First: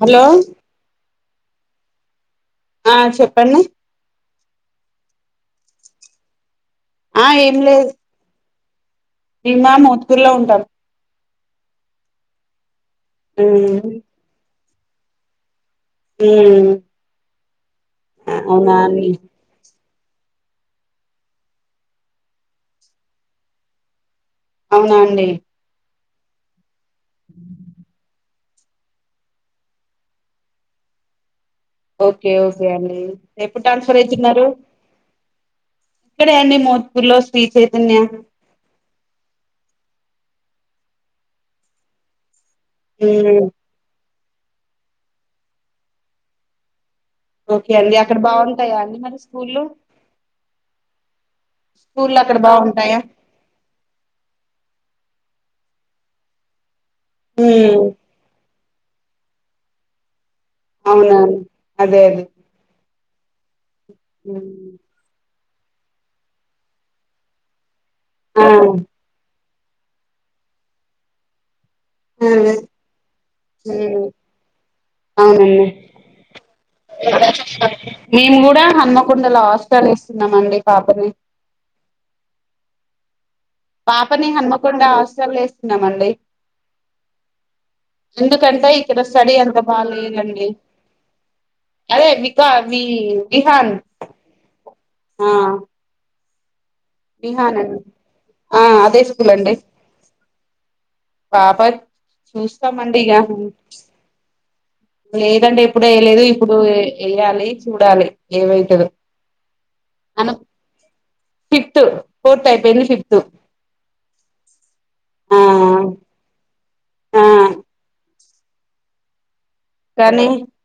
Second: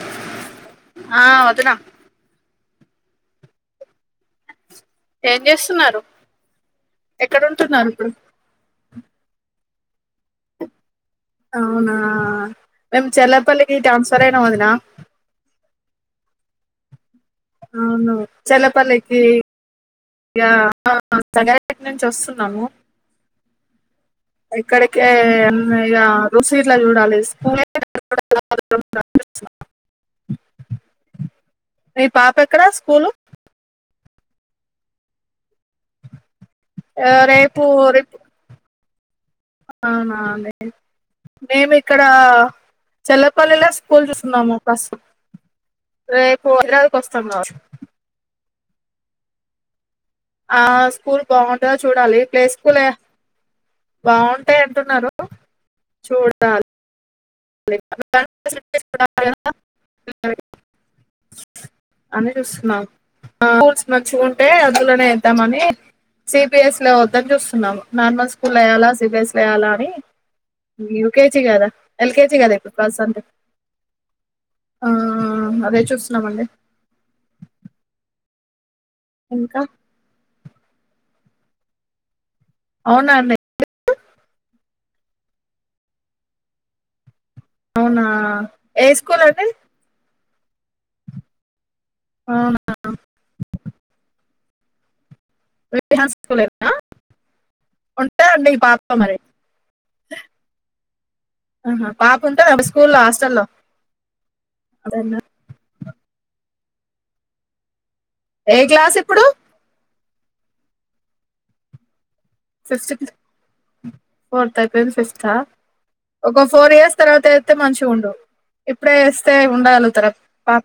Hello. ఆ వదిన. ఆ చెప్పండి. ఏం చేస్తున్నారు ఎక్కడ ఉంటున్నారు ఇప్పుడు. మేమ మోత్కూర్ లో ఉంటాం. మేము చెల్లపల్లికి మ్మ్ ట్రాన్స్ఫర్ అయిన వదిన. ఉమ్. ఆహ చర్లపల్లికి. ఇగ జగతి నుంచి వస్తున్నాము. అవునా ఎక్కడికె అండి ఇంగా ఇ రుషిర్ల చూడాలి స్కూల్. మీ ఓకే పాప ఎక్కడ ఓకే స్కూలు ఎప్పుడు ట్రాన్స్ఫర్ అవుతున్నారు. అదె అండి ఆ మోత్పూర్లో శ్రీ రేపు చైతన్య. రేపు మేమిక్కడ మ్మ్ చెల్లపల్లిలా స్కూల్ చూస్. కున్నాము మస్ రెపు. ఓకే అండి అక్కడ బాగుంటాయా అండి మరి స్కూల్లు. ఆ స్కూల్ బాగుంటందో స్కూల్లు చూడాలి అక్కడ ప్లే స్కూలే. బాగుంటాయా బాగుంటాయి అంటున్నారు చూడాలి. మ్మ్ అవునా అండి అదే అదే అని చూస్తున్నారు. స్కూల్స్ మంచిగుంటే ఉమ్ అందులోనే ఇద్దామని సిబిఎస్ లో వద్దాని చూస్తున్నాము. నార్మల్ ఆ స్కూల్ లా వేయ్యాలా సిబిఎస్ వేయ్యాలా అని యూకేజీ కదా. ఎల్కెజి కద మ్మ్ ఇప్పుడు కలిసొంది. అవును. మేము కూడా హన్మకొండలొ ఇంకా హాస్టలు చుస్తున్నాము అండి పాపకి. అవున అండి. పాపని హన్మకొండ హాస్టల్లో వేస్తున్నామండి. అవునా ఎందుకంటే ఏ ఇక్కడ స్కూల్ స్టడీ అండి అంత బాగాలేదండి. అదే వికా అవునా వి విహాన్. ఆ ఎఫ్బి ఆన్ స్కూల్ అండ్. ఈ ఆ పాప అదే మరి స్కూల్ అండి. బాబోయ్ ఆహా, పాప ఉంటుందా చూస్తామండి స్కూల్లో ఇగ. హాస్టల్లో లేదంటే ఇప్పుడే లేదు ఇప్పుడ్. ఇప్పుడు వేయాలి చూడాలి ఏ ఏవైతుదో. క్లాస్ ఇప్పుడు ఫిఫ్త్. పూర్తయిపోయింది ఫిఫ్త్. ఫోర్త్ అయిపోయింది ఫిఫ్తా ఒక ఫోర్ ఇయర్స్ ఆ తర్వాత అయితే మంచిగా ఉండు ఇప్పుడే. ఏస్తే ఉండగలుగుతారా కానీ పాప.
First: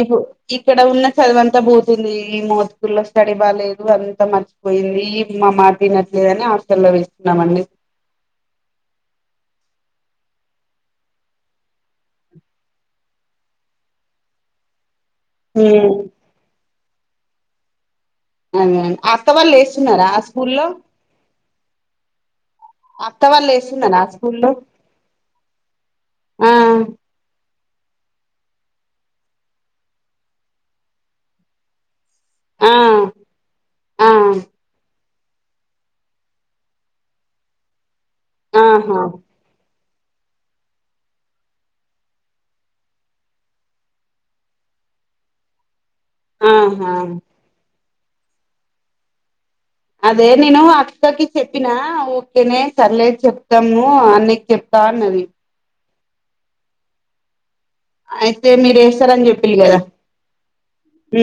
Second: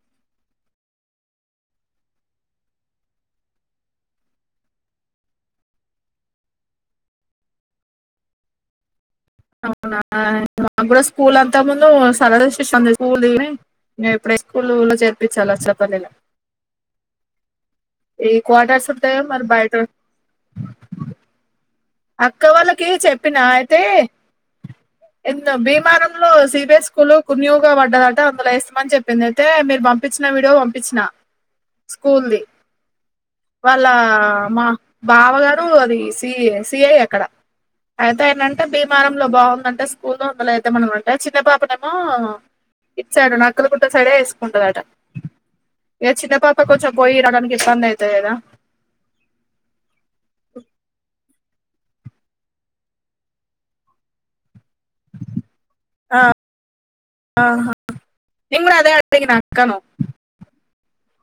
ఇప్పుడు ఇక్కడ ఉన్న చదువంతా పోతుంది మోత్కూర్ లో స్టడీ బాలేదు అంతా మర్చిపోతు. పోయింది మా మరిది తినట్లేదని హాస్టల్లో వేసినమ్మండి. అవునా [unintelligible] చాలా చెప్పాలి ఇలా ఏ అదే క్వార్టర్స్ అండి. ఉంటాయి కదా అక్క మరి వాళ్ళు బయట వేస్తున్నారా ఆ స్కూల్లో అక్క వాళ్ళకి అక్క చెప్పినా వాళ్ళు అయితే వేస్తున్నారా ఆ స్కూల్లో ఎంద భీమారంలో ఆ సిబిఎస్ స్కూలు కున్ని న్యూ గా పడ్డదట అందులో ఇస్తామని చెప్పింది అయితే మీరు పంపించిన వీడియో పంపించిన స్కూల్ది ఆ వాళ్ళ ఆ మా బావ గారు అది సిస్ సి ఐ అక్కడ అయితే ఏంటంటే ఆహా భీమారంలో బాగుందంట స్కూల్ స్కూల్లో ఉండాలి అయితే మనం ఉంటే చిన్న పాపనేమో ఇటు సైడ్ నక్కలు కుట్ట సైడే వేసుకుంటదట ఇగ చిన్న పాప కొంచెం ఆహా పోయి రావడానికి ఇబ్బంది అయితది కదా అదే నేను అక్కకి చెప్పినా ఓకేనే సర్లే చెప్తాము అన్నయ్యకి చెప్తా అన్నది ఆ ఆహా అయితే నేను కూడా మీరు అదే వేస్తారని అడిగిన చెప్పిలి అక్కను కదా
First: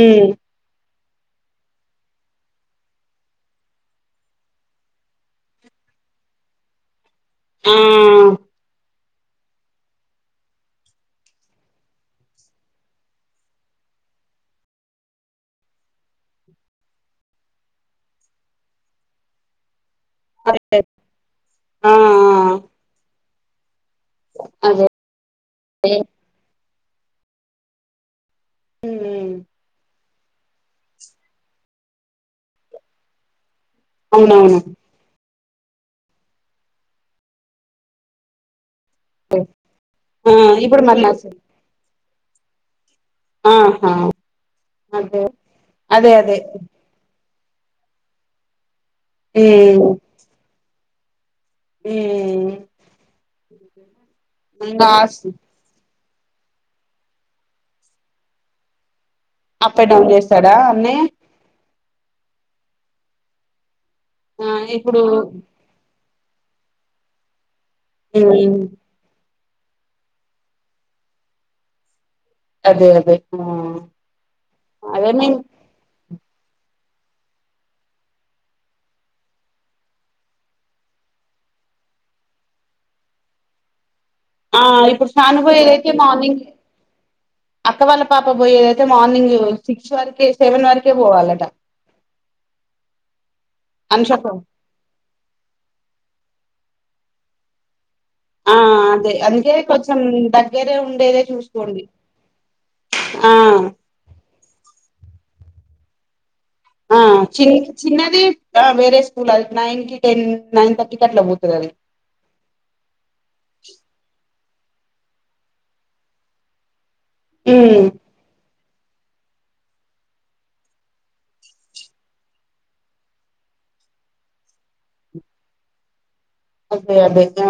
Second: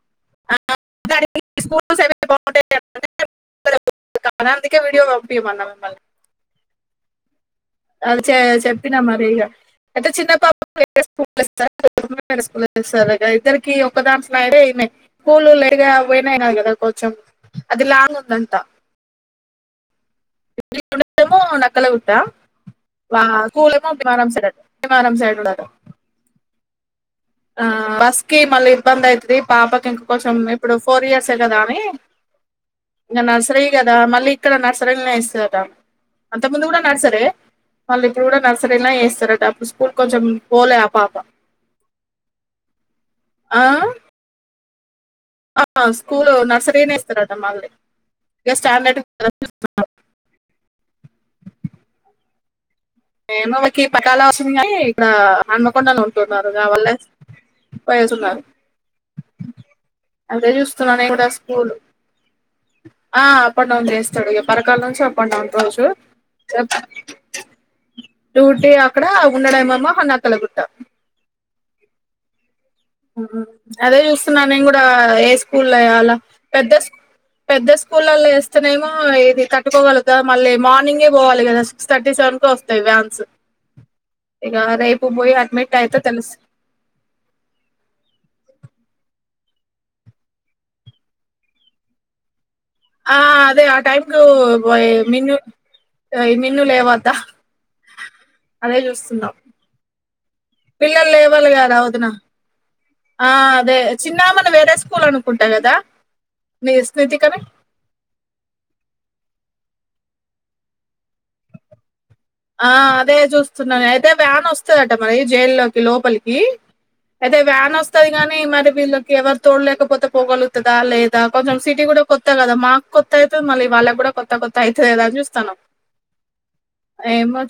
ఉమ్ [unintelligible] ఆ అది చె చెప్పినా మరి ఇగ [unintelligible] కోళ్లు లేకపోయినా కదా కొంచెం అది లాంగ్ ఉంది అంట [unintelligible] [inaudible] అదే ఆ ఆ అదే బస్కి మళ్ళీ ఇబ్బంది ఉమ్ అయితది పాపకి ఇం కొంచెం ఇప్పుడు ఫోర్ ఇయర్సే కదా అని ఇంకా నర్సరీ కదా మళ్ళీ ఇక్కడ అవునవును నర్సరీ అంత ముందు కూడ నర్సరీ వాళ్ళు ఇప్పుడు కూడా నర్సరీ సరే ఏస్తారట అప్పు స్కూల్ కొంచం ఆ పోలే ఇప్పుడు అ మరి నా పాప ఆ ఆహా అదే అదే స్కూల్ అదే నర్సరీనే ఇస్తారట మళ్ళీ ఇక స్టాండర్డ్ ఈ [unintelligible] ఈ [inaudible] ఇంగా కొన్నాళ్లు కావాలి వయసు ఉన్నారు అప్ అండ్ డౌన్ అదే చేస్తాడా చూస్తున్నా అన్నయ్య నేను కూడా స్కూల్ ఆ అప్ అండ్ డౌన్ వేస్తాడు ఇ ఆ పరకాల నుంచి ఇప్పుడు అప్ అండ్ డౌన్ రోజు ఉమ్, డ్యూటీ అక్కడ ఉండడమేమో నక్కలగుంట అదే అదే ఆ అదే చూస్తున్నా నేను కూడా అదే ఏ మేం స్కూల్ అయ్యాల పెద్ద పెద్ద స్కూల్ల్లో వేస్తేనేమో ఇది తట్టుకోగలుగుతాదా మళ్ళీ మార్నింగే పోవాలి కదా సిక్స్ థర్టీ సెవెన్ కే వస్తాయి వ్యాన్స్ ఇక ఆ రేపు ఇప్పుడు పోయి సానుభ అడ్మిట్ ఏదైతే అయితే తెలుసు మార్నింగ్ అక్క వాళ్ళ పాప పోయేదైతే మార్నింగ్ సిక్స్ వరకే సెవెన్ వరకే పోవాలట [inaudible] ఆ అదే ఆ టైం కు అనుషకు మిన్ను ఈ మిన్ను లేవద్దా ఆ అదే అందుకే కొంచెం దగ్గరే పిల్లలు ఉండేదే లేవాలగా చూసుకోండి వదినా ఆ అదే చిన్నమని వేరే స్కూల్ కూర వండుకుంటలేద ఆ చి చిన్నది ఆ వేరే స్కూల్ నైన్కి టెన్ నైన్ తర్టీ కట్ల పోతదది ఆ అదే చూస్తున్నాను అయితే వ్యాన్ వస్తుందట మరి జైల్లోకి లోపలికి అయితే వ్యాన్ ఉమ్ వస్తది గాని మరి వీళ్ళకి ఎవరు తోడ లేకపోతే పోగలుగుతుందా లేదా కొంచెం సిటీ కూడ కొత్త కదా మాకు కొత్త అయితే మళ్ళీ వలగుడ [unintelligible] అయితది కదా ఆని చుస్తన్నం అదే అదే ఆ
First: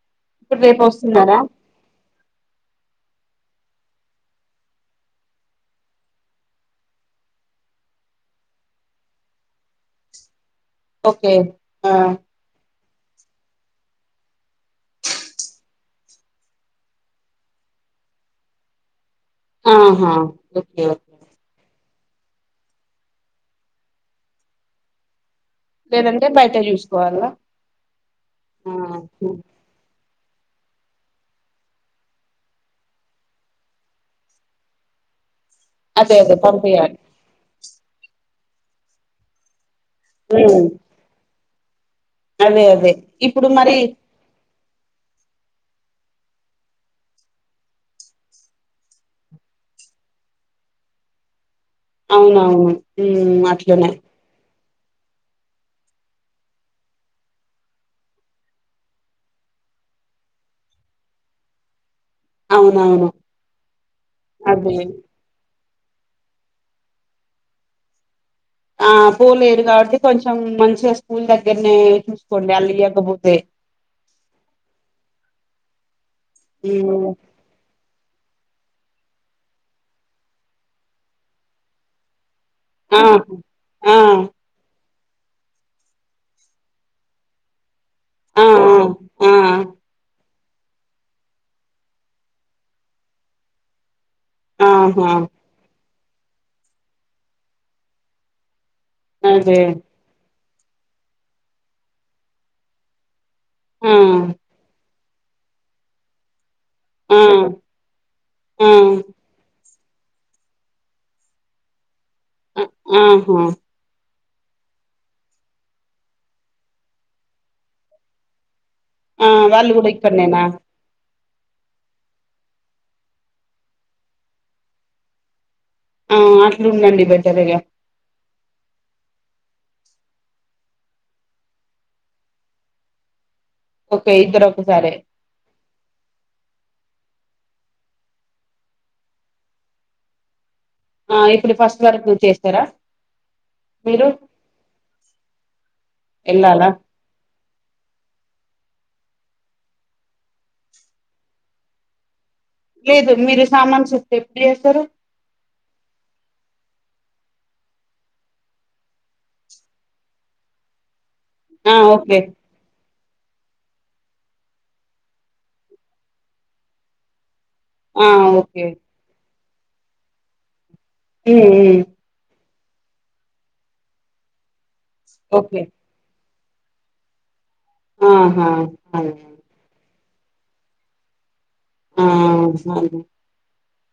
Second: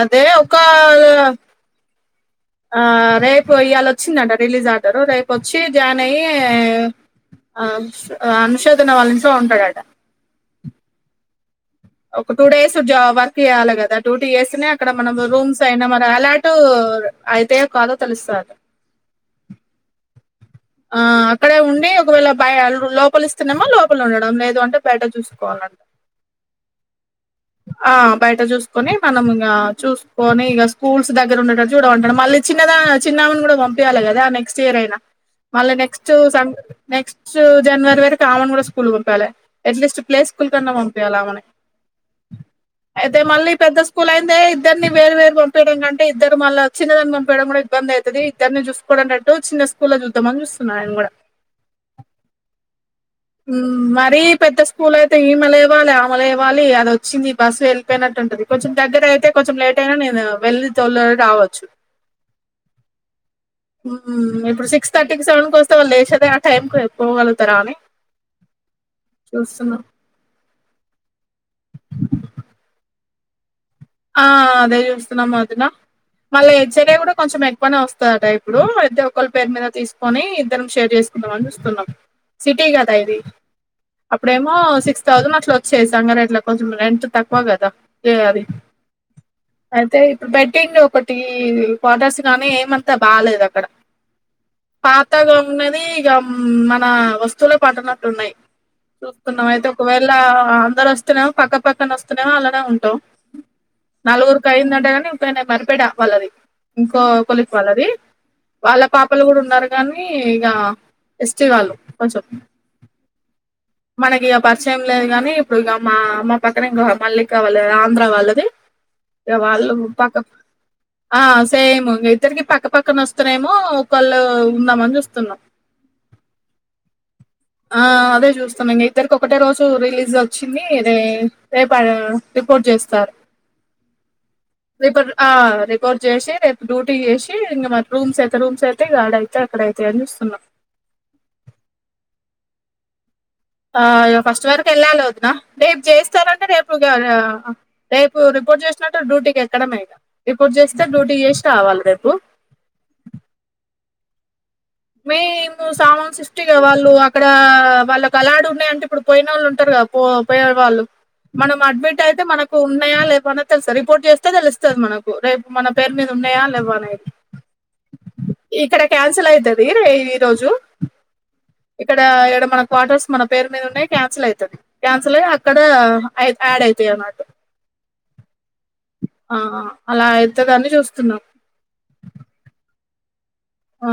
అదే ఇప్పుడు ఒకా రేపు వస్తున్నారా ఆ రేపు ఇవాళ వచ్చిందంట రిలీజ్ ఆడారు రేపోచ్చి జాయిన్ అయ్యి ఆ అనుషధన వాళ్ళ ఇంట్లొ ఉంటాడట ఓకే ఆ ఒక టూ డేస్ వర్క్ చేయాలి కదా డ్యూటీ చేస్తనే అక్కడ మనం రూమ్స్ అయినా మరి అలాటు అయితే [unintelligible] తెలుస్త ఆహా ఓకే ఆ ఓకే అక్కడే ఉండి ఒకవేళ బయ లోపలి ఇస్తున్నామా లోపల ఉండడం లేదు అంటే బయట చూస్ లేదంటే బయట చూసుకోవాల ఆ బయట చూసుకొని మనము ఇంగా చూ ని ఇక స్కూస్ల్ దగ్గర ఉన్నటట్టు చూడంమంటాడు మళ్ళీ చిన్నదా చిన్నమని కూడా పంపించాల కదా నెక్స్ట్ ఇయర్ అయినా మళ్ళీ నెక్స్ట్ అదే అదే పంపియాలి నెక్స్ట్ జనవరి వరుకు ఆమన్ కూడా స్కూల్కి [unintelligible] అట్లీస్ట్ ప్లేస్కల్ ఉమ్ కన్నా పొంపియల వాన్ని అదే అదే అయితే ఇప్పుడు మళ్ళీ మరి పెద్ద స్కూల్ అయిందే ఇద్దరిని వేరు వేరు పంపయడం కంటే ఇద్దరు మళ్ళ చిన్నదాని పంపించడం కూడా ఇబ్బంది అవుతుది ఇద్దరిని చూసుకోవడం అంటు చిన్న స్కూల్ చూద్దామని చూస్తున్నా ఆయన కూడ అవునవును ఉమ్ హు అట్లనే మరి పెద్ద స్కూల్ అయితే ఇమ లేవాలి ఆమా లేవాలి వచ్చింది బస్సు వెళ్ళిపోయినట్టు ఉంటది కొంచెం దగ్గర అయితే కొంచెం లేట్ అయినా నేను వెళ్ళ తోలి రావచ్చు అవునవును ఇప్పుడు అదే సిక్స్ థర్టీకి సెవెన్ కొస్ లేసేదే ఆ టైంకి పోగలుగుతారా అని ఆ పోలేరు చూస్తున్నా కాబట్టి కొంచెం మ స్కూల్ దగ్గర్నే చూసుకొండి వాళ్ళు [unintelligible] ఆ అదే చూస్తున్నాం వదిన మళ్ళీ [unintelligible] ఉమ్ కూడా కొంచెం ఎక్కువ [unintelligible] టైప్ ఇప్పుడు పెద్ద ఒకరి పేరు మీద తీసుకొని ఇద్ధరం షేర్ చేసుకుందాం అని చూస్తున్నాం సిటీ కదా ఆ ఇది ఆ అప్పుడేమో సిక్స్ [unintelligible] అట్లా వచ్చే [unintelligible] ఇట్లా కొంచెం ఎంత తక్కువ కదా ఏ ఆ అది ఆ ఆ అయితే బెడ్డింగ్ ఒకటి క్వార్టర్స్ గానీ ఏమంత బాలేదు అక్కడ ఆహా పాతగున్నది ఇక మన వస్తువులో పట్టనట్టు ఉన్నాయి చూస్తున్నాం అదే అయితే ఒకవేళ అందరు వస్తునేమో పక్క పక్కన వస్తున్నామో అలానే ఉంటావు ఆ నలుగురికి అయిందంటే గానీ ఒకాయనా మరిపెడా వాళ్ళది ఇంకో ఆ కొలికి వాళ్ళది ఆ వాళ్ళ పాపలు కూడా ఉన్నారు కానీ ఇగా ఎస్టిలు వాళ్ళు కొంచం ఆహా మనకి పరిచయం లేదు గాని ఇప్పుడు ఇక మా అమ్మ పక్కన ఇంకా మల్లిక వాళ్ళ ఆంధ్ర వాళ్ళది ఆ ఇగ వాళ్ళు కూడా పాక ఇక్కడనేనా ఆ సేమ్ ఇంకా ఇద్దరికి పక్క పక్కన వస్తున్నామో ఒకళ్ళు ఉందామని చూస్తున్నాం ఆ అట్లు ఉండండి బే ఆ అదే చూస్తాన్న ఇంగ ఇద్దరకి ఓ ఒకటే రోజు రిలీజ్ వచ్చింది రే రేపు రిపోర్ట్ చేస్తారు ఓకే ఇద్దరు ఒకసారే రిపో ఆ రిపోర్డ్ చేసి రేపు డ్యూ టి చేసి ఇంకా మా రూమ్స్ అయితే రూమ్స్ అయితే గాడ అయితే అక్కడ అయితాయి అని చూస్తున్నా ఆ ఇప్పుడు ఫస్ట్ వరకు చేస్తారా మీరు ఆ ఫస్ట్ వరకు వెళ్ళాలి వదిన రేపు చేస్తారంటే వెళ్ళాలా రేపు గా రేపు రిపోర్ట్ చే నట్టు డ్యూటీకి ఎక్కడమే ఇగ ఇప్పుడు చేస్తే డ్యూటీ చేసి రావాలి రేపు లేదు మీరు సామాన్ షిఫ్ట్ ఎప్పుడు చేస్తారు ఉ సామాను సృష్టిగా వాళ్ళు అక్కడ వాళ్ళకి అలాడు ఉన్నాయంటే ఇప్పుడు పోయిన వాళ్ళు ఉంటారు కదా పో పోయే వాళ్ళు మనం ఆ అడ్మిట్ ఓకే అయితే మనకు ఉ ఉన్నాయా లేవ అ తెలుసా రిపోర్ట్ చేస్తే తెలుస్తది మనకు రేపు మన పేరు మీద ఉన్నాయా లేవ అనేది ఆ ఓకే ఇక్కడ క్యాన్సల్ అయితది రే ఈ రోజు ఉమ్ ఉమ్ ఇక్కడ ఇడ మన క్వార్టర్స్ మన పేరు మీద ఉన్నాయి క్యాన్సిల్ అయతది క్యాన్సిల్ అయి అక్కడ ఓకే అయ యడ్ అయితయ్ అన్నట్టు ఆహా ఆ అలా అయితదనీ చూస్తున్నా ఆ స ఆ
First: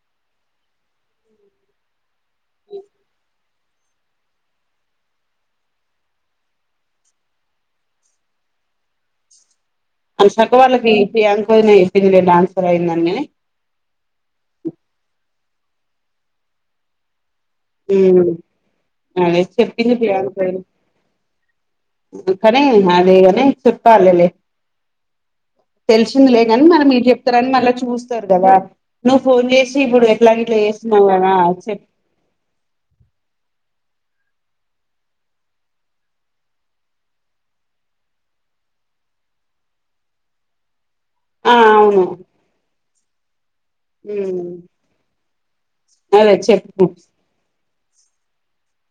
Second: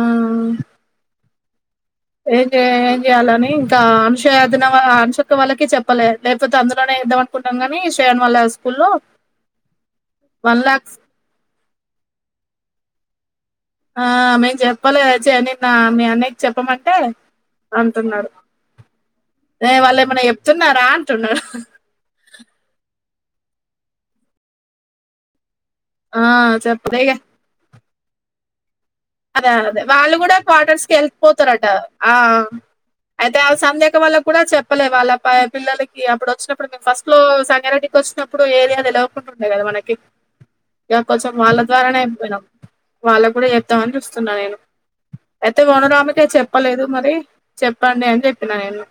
ఏంజె ఏం చేయ్యాలని ఇంకా అంశ వదిన అనుశ అక్క వాళ్ళకి చెప్పలే లేకపోతే అందులోనే చేద్దామ అనుకుంటన్నాం గాని శ్రేయాన్ వాళ్ళ స్కూల్ లో అనూష అక్క వాళ్ళకి ప్రియాంక వదిన చెప్పిందిలే టాన్స్పర్ అయిందనీ ఆ మేము చెప్పాలే చే నిన్న మీ అన్నయకి చెప్పమంటే ఉమ్ అంటున్నారు అదే చెప్పింది ప్రియాంక వదిన అంటున్నాడు కానీ అదే కాని చెప్పలీలే ఆ తెలిసిందిలే గాని మరీ చెప్పలే మీరు ఇగ చెప్తారని మళ్ళీ చూస్తారు కదా నువ్వు ఫోన్ అదే చేసి అదే ఇప్పుడు వాళ్ళు ఎట్లా కూడా ఇట్లా క్వార్టర్స్కి చేస్తున్నావు కదా వెళ్ళిపోతారట చెప్ ఆ అయితే ఆ సంధ్య అక్క వాళ్ళ కూడా చెప్పలే వాళ్ళ పిల్లలకి అప్పుడు వచ్చినప్పుడు మేము ఫస్ట్ లో సంగారెడ్డి కి వచ్చినప్పుడు ఏరియా తేల్వకుండా ఉండే కదా మనకి ఇగ కొంచెం ఆ వాళ్ళ ద్వారానే అవును అయిపోయినాం వాళ్ళ కూడా చే ద్దామని చూస్తున్నా నేను అయితే ఓనర్ ఆమెకే అదే చెప్పలేదు చెప్పు మరి చెప్పండి అని చెప్పిన నేను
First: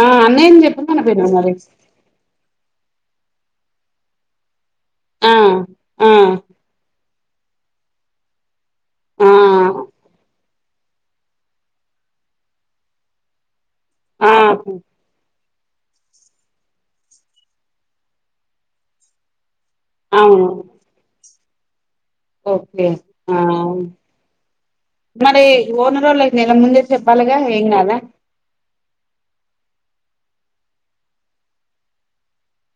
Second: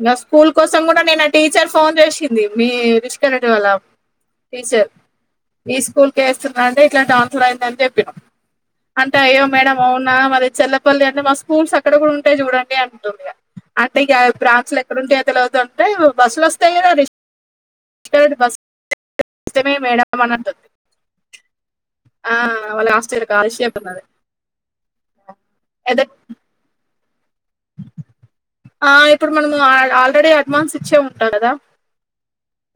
ఆ స్కూల్ అన్నయ్యని కోసం కూడా చెప్పమను పోయినా నిన్న మరి టీచర్ ఫోన్ చేసింది మీ రిషికా నటి వాళ టీచర్ ఆ ఈ ఆ స్కూల్ క వేస్తున్నాంటే ఇట్లాంటి టాన్స్పర్ అయిందని చెప్పినం అంటే ఆ అయ్యో మేడం అవునా మరి చెల్లపల్లి అంటే మా స్కూల్స్ అక్కడ కూడా ఉంటాయి చూడండి అంటుంది ఇగ అంటే గా ఆ బ్రాంచులు ఎక్కడంటే [unintelligible] అంటే ఈ బస్ వస్తాయ్ కదా రీ బస్ వస్తే మీ మేడం మన అవును అంటుంది ఆ ఓకే వాళ్ళ హాస్టల్ ఆ కాలేజ్ చెప్తున్నది మరి అదే ఓనర్ వొళ్ళకి నెలా ముందే చెప్పాలిగా ఏం కాదా ఆ ఇప్పుడు మనము ఆ ఆల్రెడీ అడ్వాన్స్ ఇచ్చే ఉంటాం కదా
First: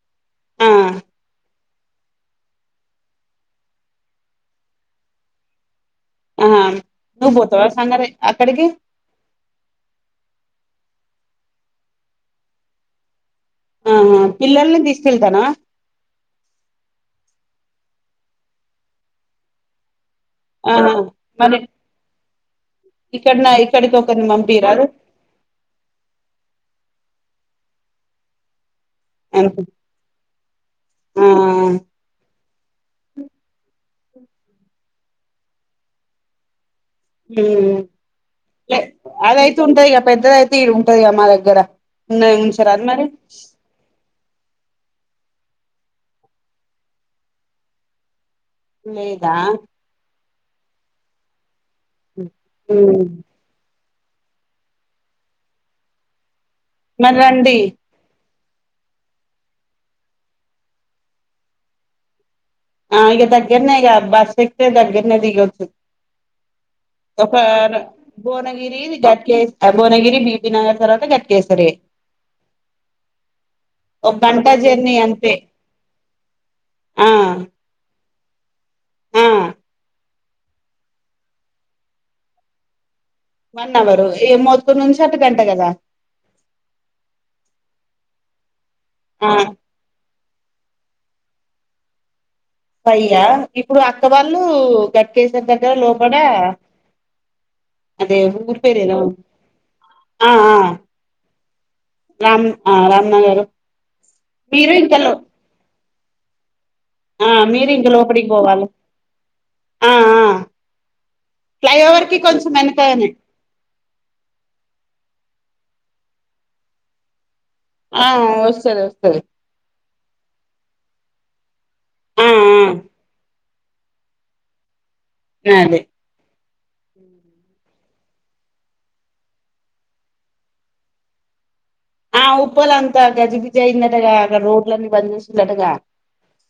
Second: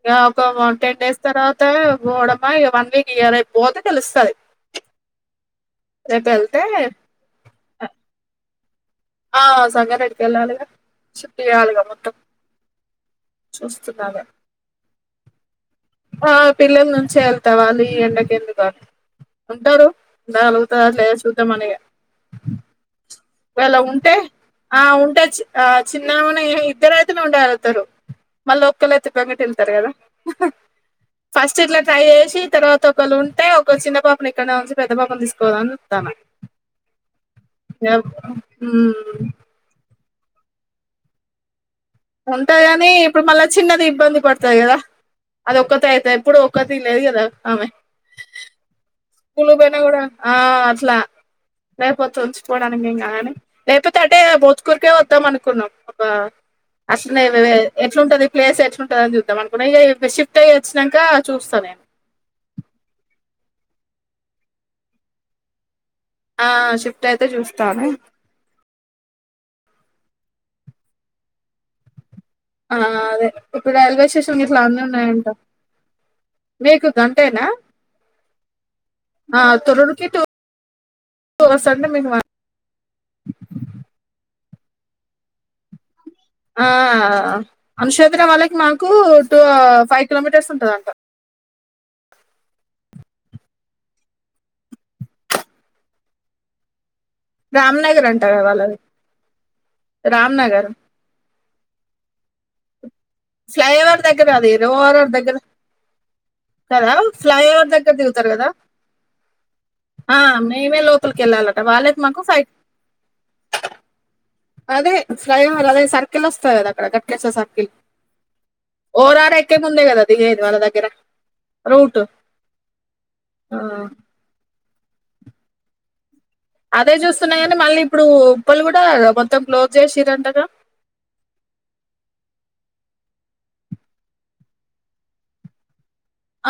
ఇక ఒక ఆ టెన్ డేస్ తర్వాత త్త పోవడమా ఇగ వన్ వీక్ ఇయర్ అయిపోతే తెలుస్తది రేపు వెళ్తే ఆమ్ నువ్, బొతవా, సాంగ రె, అక్కడికి. ఆ సంగారెడ్డికి, ఎళ్ళాలిగా, షిఫట్ జెయాలిగా, మొత్తం. చూస్తున్న, గ ఆహా పిల్లల్ని తీసుకెళ్తానవా ఆ పిల్లల, నుంచె, ఎళ్. తవాలి, ఈ ఎండకెందుకు, కా ఉంటాడు. దా అలుగుతా, అ ఆహా లే చూతా, మరి మనయే. ఇక్కడ నా ఒకవేళ, ఇక్కడికి ఉంటే, ఒకరిని ఆ పంపిరాదు ఉంటే, చ్చి ఆ చిన్నమనే, ఇగ ఇద్దరె. ఉత్తినే ఉండగలుగుతారు, మల్లోక్కలైతే, ప్రవేట్ అనుకు ఎళ్తారు గదా. ఆ ఫస్ట్ ఇట్లా, ట్రై యేషి, తర్వాత, ఒకళ్ళుటే, ఒక చిన్న, పా. ఇప్పును, ఇక్కనే ఉంచి, పెద్ద, పాపను, తీసుకుపోదామని, జూత్తన్న. ఉహు ఎ ఉమ్ అదైతే, ఉంటదిగాద, పెద్దదయితే, ఇడుంటాది గద మా దగ్గర. ఉన్నది ఉంటది ఉంచరాదు గనీ, మరి ఇప్పుడు మళ్ళ, చిన్నది, ఇబ్బంది, పడ. అంతే గద, అది ఒక్కతైతే, ఎప్పుడు, ఒక్క తినది గద ఆమె. లేదా. స్కూల్ పోయినా కూడా ఆ అట్లా, లేపోతే, ఓచ్చిపోడానికి, ఎం హ్మ్ కాదని, లేకపోత్. చ్చటే, బోజ్కురికే, వొతం అనుకున్నాం, ఒక మరి అసనేవె, వే రండి ఎట్లుంటది. ప్లేస్ ఎట్లుంటదో, జూద్దాం, అనుకునే, ఇగ ఫెషిఫ్ట్య్య, వొచ్చినక్క, చూస్తా, నేను. ఆ ఇగ, దగ్గరనేే, ఇగ బస్, ఎక్తే, దగ్గరనేే, దిగొచ్చు. ఆ షిఫ్ట్ అయితే ఒక అ న చూస్తాను భువనగీరిది. గడ్కే స్ అ భువనగిరి, బిపి, నగర్, తర్వాత, గడ్కేసరె. ఆ అదే, ఇప్పుడు, రైల్వే ఒక స్టేషన్, గంట గిట్ల, అన్ని, జర్నీ ఉన్నాయంట. అంతే మీకు ఆ గంటేనా. ఆ తరుడుకి, తు ఓ వ సనద మిగువ. వన్ అవరు, ఇ ఏ మోత్తు, నుంచి, అటు, గంట, గదా. ఆ అనషో ఒదిన వాళ్ళకి, మాకూ టూ ఆ ఓ ఫైయి కిలోమీటర్. తెస్తుంటాదాంట. పయ్యా, ఇప్పుడు, అక్క వాళ్ళు, గట్కేసర్, దగ్గర, లోపట అ. రామ్నగర్ అంటే, అంటారు ఊరు, వాళ్ళది పేరు, ఎదో ఉ అ ఆ. రామ్నగర్ రామ్ ఆ రామ్. ఫ్లైఓవర్, దగ్గర, అదే దో రోడ్, లో దగ్గర. కదా ఆ ఫ్లై ఓవర్, మీరు ఇంక దగ్గర, దిగుతారు, లోపలికి గద. పోవాలి ఆ మేమే, లోపలికి, ఎళ్ళాలట, వాళ్ళే, ఫ్లైఓవర్ కి మాకు, ఫై. కొంచెం వెనకనే అదే ఫ్రయ్ర్ ర్, అదే, సర్కిల్, వొస్తాది, గద. అక్కడ, కట్లెసో, స. ఆ వస్తది ఓ వస్తది రా ర్ అయిట్, ముందు, గద. దిగేది, వల్ల దగ్గర, రూటు, ఆ ఆ. అ అదే. అదే, జూస్తున్న, గనీ మళ్ళీ. ఇప్పుడు, ఉప్పల్ గుడా, మొత్తం, క్లోజ్, జెసిరంట గద. ఆ ఉప్పలంతా, గజిబిజి, అయిందటగా, అక్కడ, రోడ్లన్నీ, బన్ జెషిన్లటగా.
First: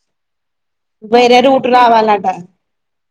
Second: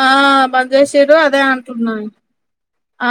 ఆ బంజేషింర్రు, అదే, రూట్ అంటున్నాయి, రావాలట ఆ.